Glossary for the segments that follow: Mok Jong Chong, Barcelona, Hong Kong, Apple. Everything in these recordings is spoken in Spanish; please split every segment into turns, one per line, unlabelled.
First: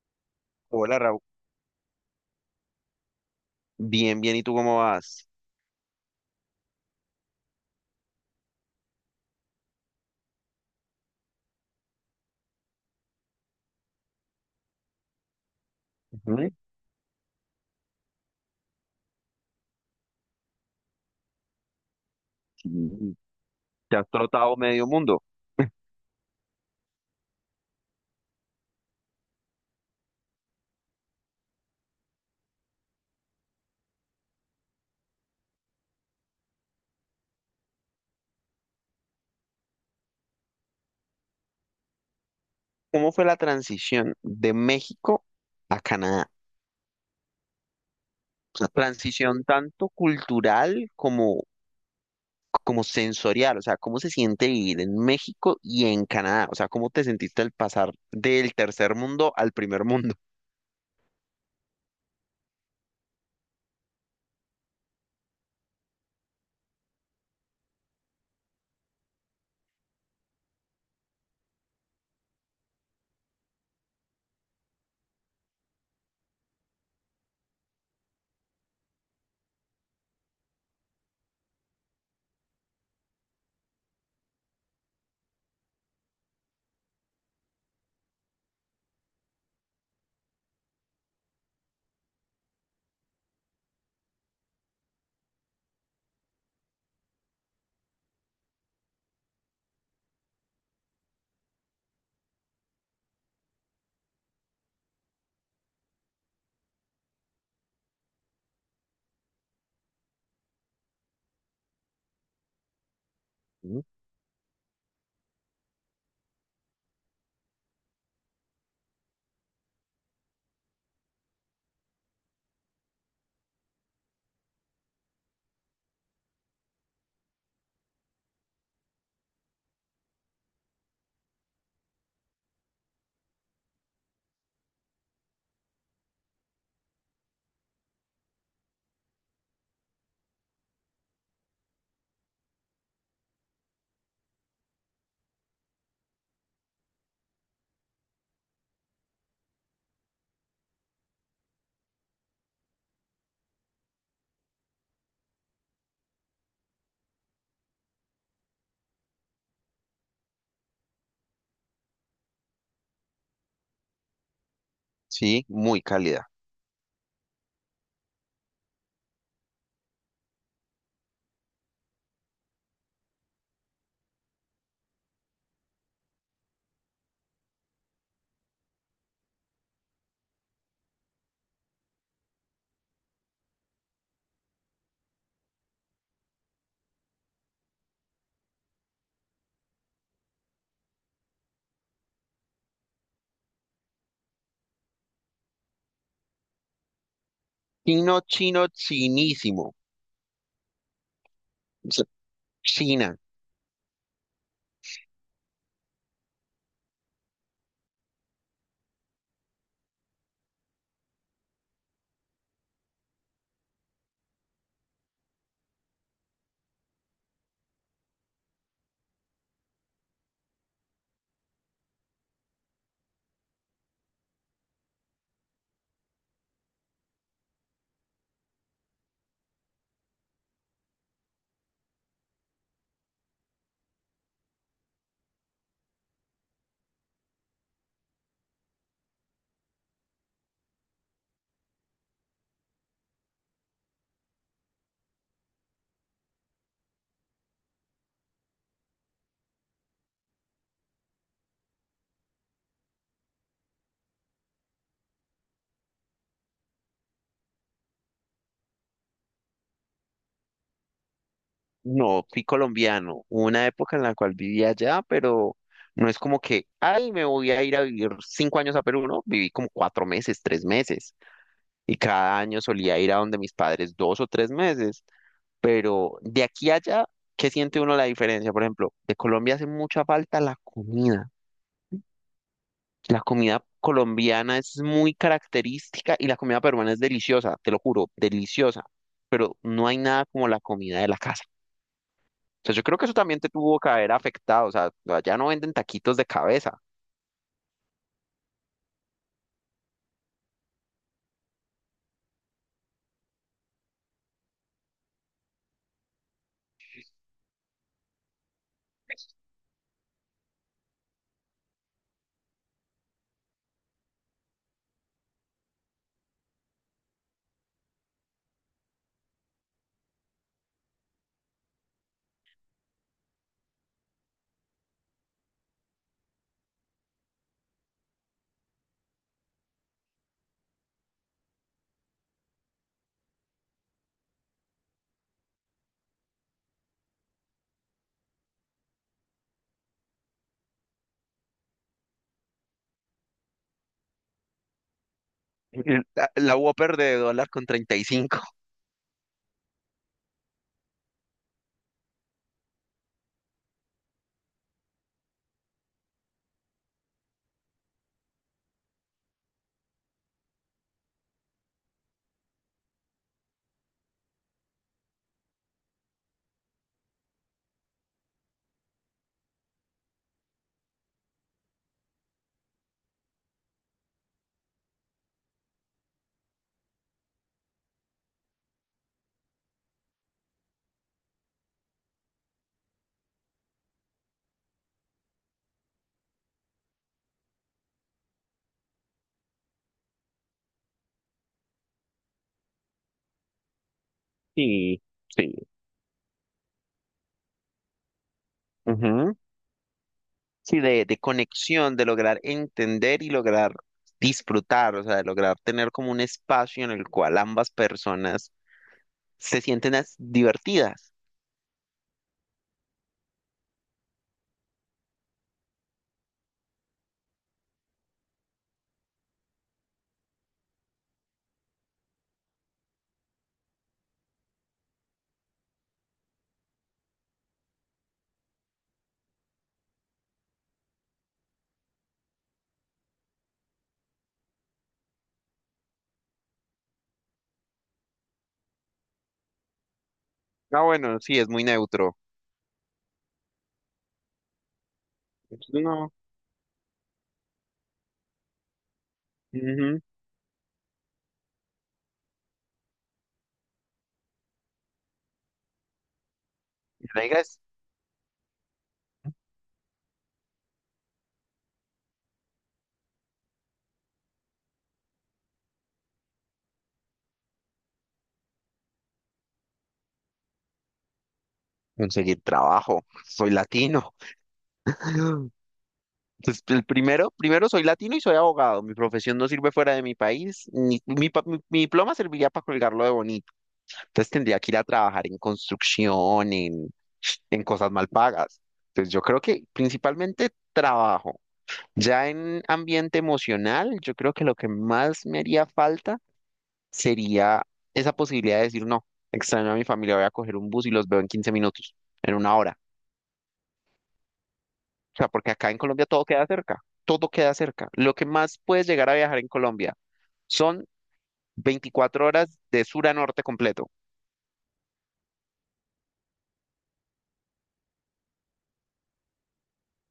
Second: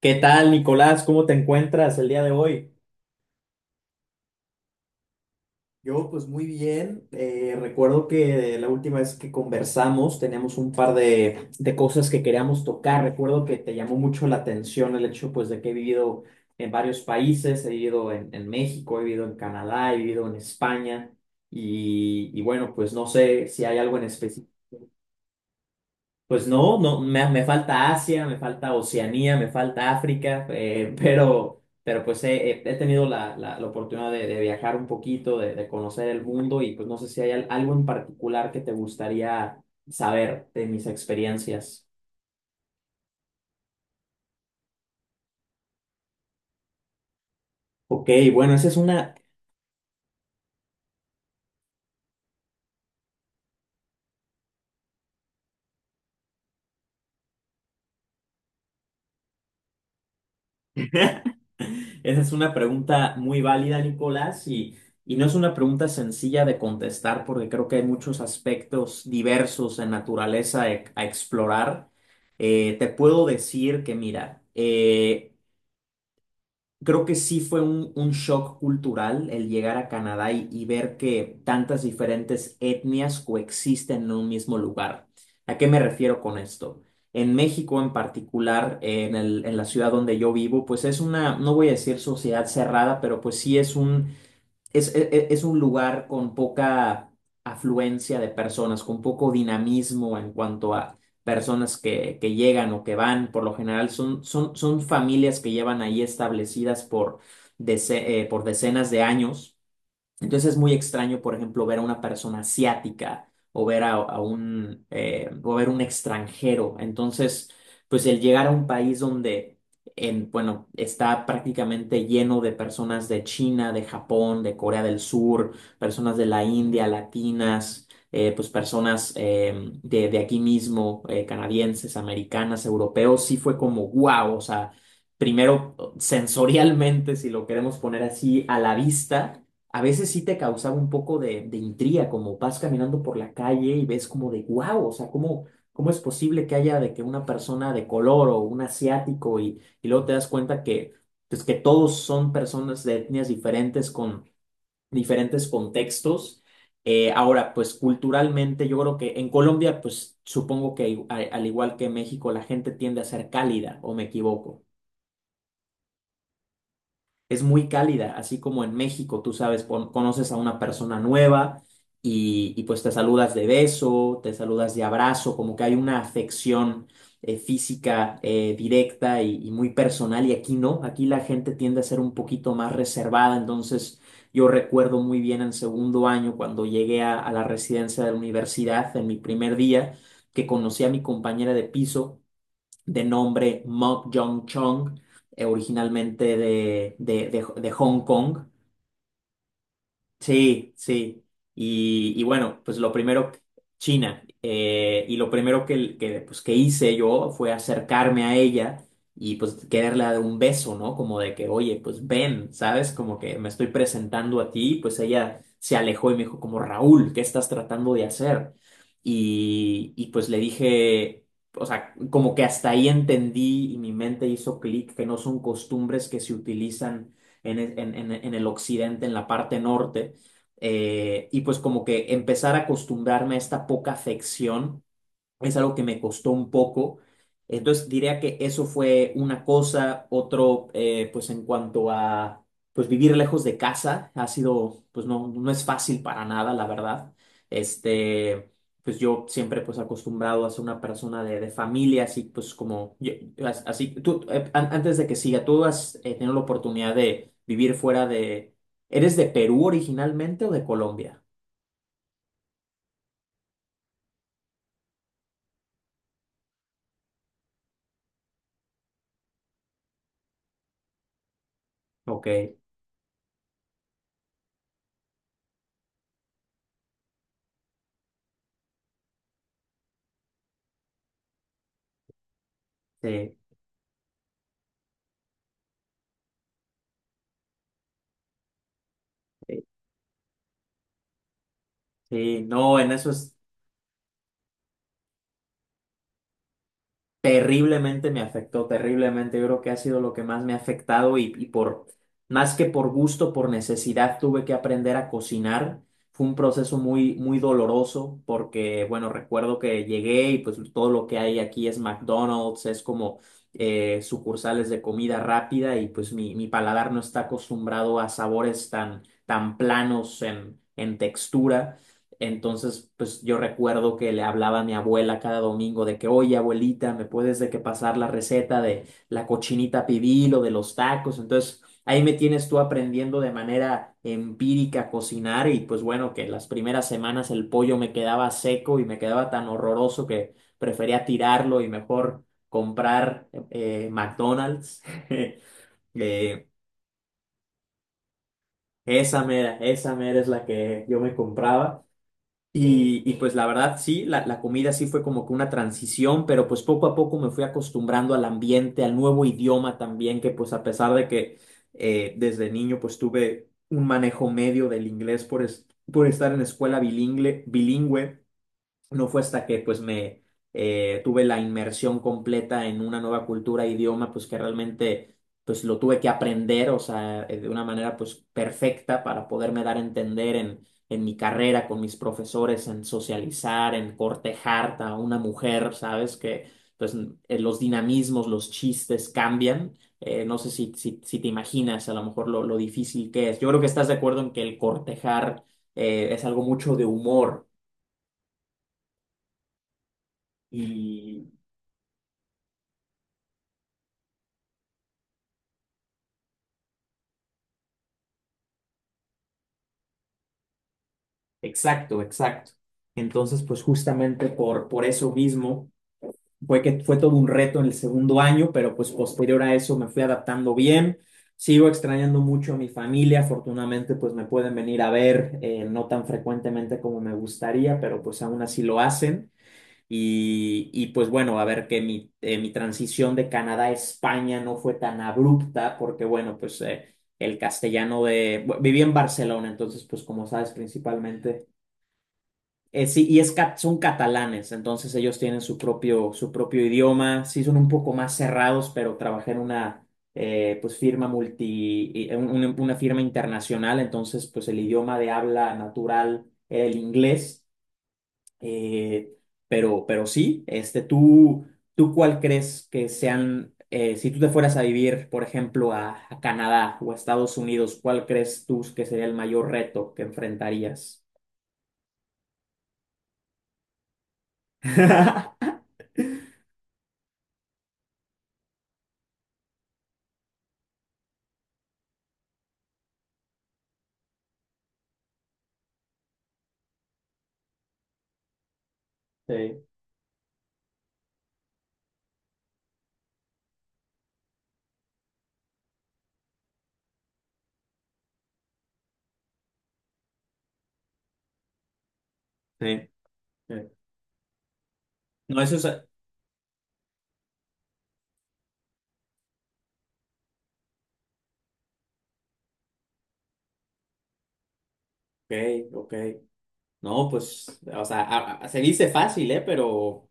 ¿Qué tal,
Hola,
Nicolás?
Raúl.
¿Cómo te encuentras el día de hoy?
Bien, bien, ¿y tú cómo vas?
Yo, pues muy bien. Recuerdo que la última vez que conversamos teníamos un par de cosas que queríamos tocar. Recuerdo que te llamó mucho la atención el hecho, pues, de que he vivido
Ujú.
en varios países. He vivido en México, he vivido en Canadá, he vivido en España. Y bueno, pues no
Sí.
sé si hay algo
Te
en
has
específico.
trotado medio mundo.
Pues no, me falta Asia, me falta Oceanía, me falta África, pero pues he tenido la oportunidad de viajar un poquito, de conocer el mundo y pues no sé si hay algo en particular que te gustaría saber de mis experiencias.
¿Cómo fue la transición de México a Canadá?
Ok, bueno,
O sea,
esa es una...
transición tanto cultural como, sensorial. O sea, ¿cómo se siente vivir en México y en Canadá? O sea, ¿cómo te sentiste al pasar del tercer mundo al primer mundo?
Esa es una pregunta muy válida, Nicolás, y no es una pregunta sencilla de contestar porque creo que hay muchos aspectos diversos en naturaleza a explorar. Te puedo decir que, mira, creo que sí fue un shock cultural el llegar a Canadá y ver que tantas diferentes etnias coexisten en un mismo lugar. ¿A qué me refiero con esto? En México en particular, en en la ciudad donde yo vivo, pues es una, no voy a decir sociedad cerrada, pero pues sí es un, es un lugar con poca afluencia de personas, con poco dinamismo en cuanto a personas que llegan o que van. Por lo general son familias que llevan ahí establecidas por por decenas de años, entonces es muy extraño, por ejemplo, ver a una persona asiática o ver
Ujú.
a un, o ver un extranjero. Entonces, pues el llegar a un país donde, bueno, está prácticamente lleno de personas de China, de Japón, de Corea del Sur, personas de la India, latinas, pues personas de aquí mismo, canadienses, americanas, europeos, sí fue como wow, o sea, primero sensorialmente, si lo queremos poner así, a la vista a veces sí te causaba un poco de intriga, como vas caminando por la calle y ves como de wow, o sea, ¿cómo, cómo es posible que haya de que una persona de color o un asiático? Y, y luego te das cuenta que, pues, que todos son personas de etnias diferentes con diferentes contextos. Ahora, pues culturalmente yo creo que en Colombia, pues supongo que al igual que en México, la gente tiende a ser cálida, ¿o me equivoco?
Sí, muy cálida.
Es muy cálida, así como en México, tú sabes, conoces a una persona nueva y pues te saludas de beso, te saludas de abrazo, como que hay una afección física directa y muy personal, y aquí no, aquí la gente tiende a ser un poquito más reservada, entonces yo recuerdo muy bien en segundo año cuando llegué a la residencia de la universidad en mi primer día, que conocí a mi compañera de piso de nombre Mok Jong Chong, originalmente de Hong
Chino,
Kong.
chino, chinísimo.
Sí, sí.
O sea,
Y bueno, pues lo
China.
primero, que... China, y lo primero que, pues, que hice yo fue acercarme a ella y pues quererle dar un beso, ¿no? Como de que, oye, pues ven, ¿sabes? Como que me estoy presentando a ti, pues ella se alejó y me dijo como, Raúl, ¿qué estás tratando de hacer? Y pues le dije, o sea, como que hasta ahí entendí y mi mente hizo clic, que no son costumbres que se utilizan en el occidente, en la parte norte. Y pues como que empezar a acostumbrarme a esta poca afección es algo que me costó un poco. Entonces diría que eso fue una cosa, otro, pues en cuanto a, pues vivir lejos de casa, ha sido, pues no, no es fácil para nada, la verdad. Este, pues yo siempre pues acostumbrado a ser una persona de familia, así pues como, así, tú, antes de que siga, tú has tenido la oportunidad de vivir fuera de... ¿Eres de Perú originalmente o de Colombia?
No, fui colombiano. Hubo una época en la cual vivía allá, pero no es como que, ay, me voy a ir a vivir 5 años a Perú, ¿no? Viví como 4 meses, 3 meses, y
Ok,
cada año solía ir a donde mis padres 2 o 3 meses, pero de aquí a allá, ¿qué siente uno la diferencia? Por ejemplo, de Colombia hace mucha falta la comida. La
sí,
comida colombiana es muy característica y la comida peruana es deliciosa, te lo juro, deliciosa, pero
sí,
no hay nada como la comida de la casa.
sí,
O sea,
no,
yo
en
creo que
eso
eso
es...
también te tuvo que haber afectado. O sea, ya no venden taquitos de cabeza.
Terriblemente me afectó, terriblemente. Yo creo que ha sido lo que más me ha afectado, y por más que por gusto, por necesidad, tuve que aprender a cocinar. Fue un proceso muy, muy doloroso porque, bueno, recuerdo que llegué y pues todo lo que hay aquí es McDonald's, es como sucursales de comida rápida y pues mi paladar no está acostumbrado a sabores tan, tan planos en textura. Entonces, pues yo recuerdo que le hablaba a mi abuela cada domingo de que, oye, abuelita, ¿me puedes de que pasar la receta de la cochinita pibil o de los tacos? Entonces, ahí me tienes tú aprendiendo de manera empírica a cocinar, y pues bueno, que las primeras semanas el pollo me quedaba seco y me quedaba tan horroroso que prefería tirarlo y mejor comprar McDonald's.
La,
Eh,
la Whopper de dólar con 35.
Esa mera, esa mera es la que yo me compraba. Y pues la verdad sí, la comida sí fue como que una transición, pero pues poco a poco me fui acostumbrando al ambiente, al nuevo idioma también, que pues a pesar de que desde niño pues tuve un manejo medio del inglés por, por estar en escuela bilingüe, bilingüe, no fue hasta que pues me tuve la inmersión completa en una nueva cultura, idioma, pues que realmente pues lo tuve que aprender, o sea, de una manera pues perfecta para poderme dar a entender en mi carrera, con mis profesores, en socializar, en cortejar a una mujer, ¿sabes? Que pues los dinamismos, los chistes cambian. No sé si, si, si te imaginas a lo mejor lo difícil que es. Yo creo que estás de acuerdo en que el
Sí,
cortejar
sí.
es algo mucho de humor.
Ujú. Sí, de
Y,
conexión, de lograr entender y lograr disfrutar, o sea, de lograr tener como un espacio en el cual ambas personas se sienten divertidas.
exacto, exacto. Entonces, pues justamente por eso mismo fue que fue todo un reto en el segundo año, pero pues posterior a eso me fui adaptando bien. Sigo extrañando mucho a mi familia, afortunadamente pues me pueden venir a ver, no tan frecuentemente como me gustaría, pero pues aún así lo hacen. Y pues bueno, a ver que mi, mi transición de Canadá a España no fue tan abrupta, porque bueno, pues el castellano de... Viví en Barcelona, entonces pues como sabes,
Ah, bueno, sí,
principalmente
es muy neutro.
sí, y es, son catalanes, entonces ellos tienen
No.
su propio idioma, sí son un poco más cerrados, pero trabajé en una
Ujú.
pues firma una firma internacional, entonces pues el idioma de habla natural era el
Y la idea
inglés.
es
eh, pero sí, ¿tú, tú cuál crees que sean, si tú te fueras a vivir, por ejemplo, a Canadá o a Estados Unidos, cuál crees tú que sería el mayor reto que enfrentarías?
conseguir trabajo. Soy latino. Pues el primero, primero soy latino y soy abogado. Mi profesión no sirve fuera de mi país. Ni, mi, pa- mi- Mi diploma serviría para colgarlo de bonito. Entonces tendría que ir a trabajar en construcción, en cosas mal pagas. Entonces yo creo que
Sí,
principalmente trabajo. Ya en ambiente emocional, yo creo que lo que más me haría falta sería esa posibilidad de decir, no, extraño a mi familia, voy a coger un bus y los veo en 15 minutos, en una hora.
sí. Sí.
O sea,
No,
porque
eso es.
acá en
Ok,
Colombia todo queda cerca, todo queda cerca. Lo que más puedes llegar a viajar en Colombia son 24 horas de sur a norte completo.
ok. No, pues, o sea, se dice fácil, ¿eh? Pero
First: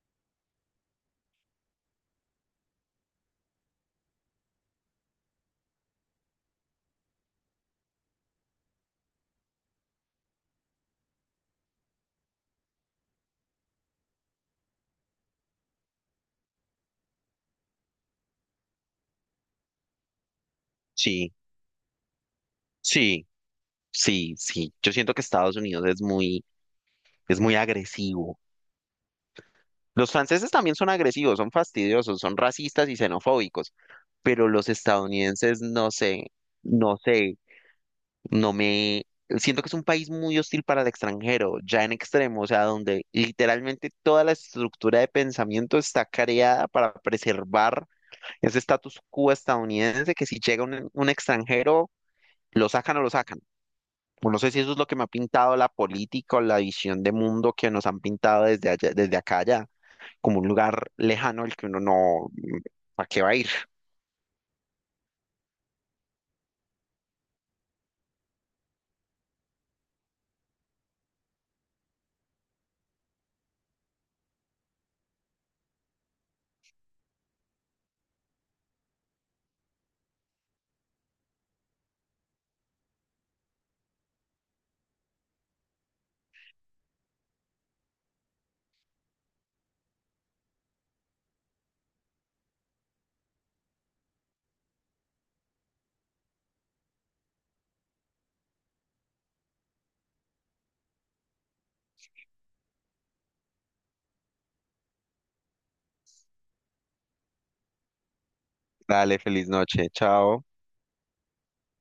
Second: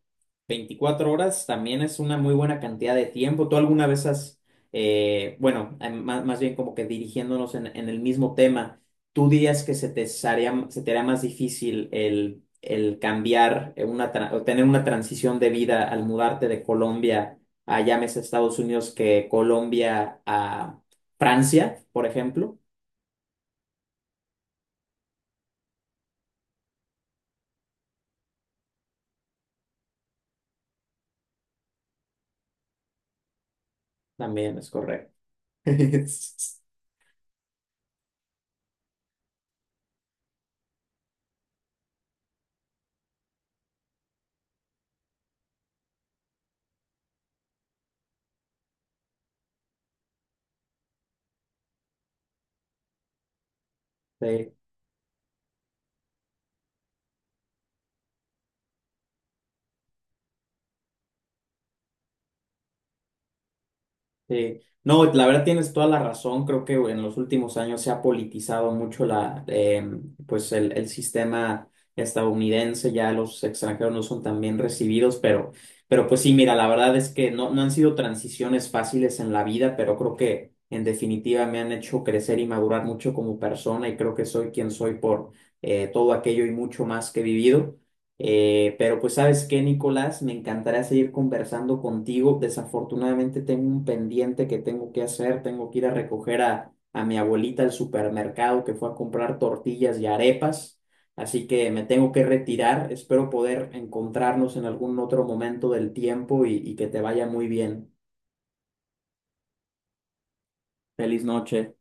24 horas también es una muy buena cantidad de tiempo. ¿Tú alguna vez has, bueno, más, más bien como que dirigiéndonos en el mismo tema, tú dirías que se te haría más difícil el cambiar una, o tener una transición de vida al mudarte de Colombia a, llámese Estados Unidos, que Colombia a
Sí,
Francia, por ejemplo?
sí, sí, sí. Yo siento que Estados Unidos es muy agresivo. Los franceses también son agresivos, son fastidiosos, son racistas y xenofóbicos, pero
También es
los
correcto.
estadounidenses no sé,
Sí,
no sé. No me... Siento que es un país muy hostil para el extranjero, ya en extremo, o sea, donde literalmente toda la estructura de pensamiento está creada para preservar ese status quo estadounidense que si llega un extranjero, lo sacan. O no sé si eso es lo que me ha pintado la política o la visión de mundo que nos han pintado desde allá, desde acá allá, como un lugar lejano al que uno no, ¿para qué va a ir?
sí. No, la verdad tienes toda la razón. Creo que en los últimos años se ha politizado mucho la, pues el sistema estadounidense. Ya los extranjeros no son tan bien recibidos, pero pues sí, mira, la verdad es que no, no han sido transiciones fáciles en la vida, pero creo que en definitiva me han hecho crecer y madurar mucho como persona y creo que soy quien soy por todo aquello y mucho más que he vivido. Pero pues sabes qué, Nicolás, me encantaría seguir conversando contigo. Desafortunadamente tengo un pendiente que tengo que hacer. Tengo que ir a recoger a mi abuelita al supermercado que fue a comprar tortillas y arepas. Así que me tengo que retirar. Espero poder encontrarnos en algún otro momento del tiempo y que te vaya muy bien.
Dale, feliz noche, chao.
Feliz noche.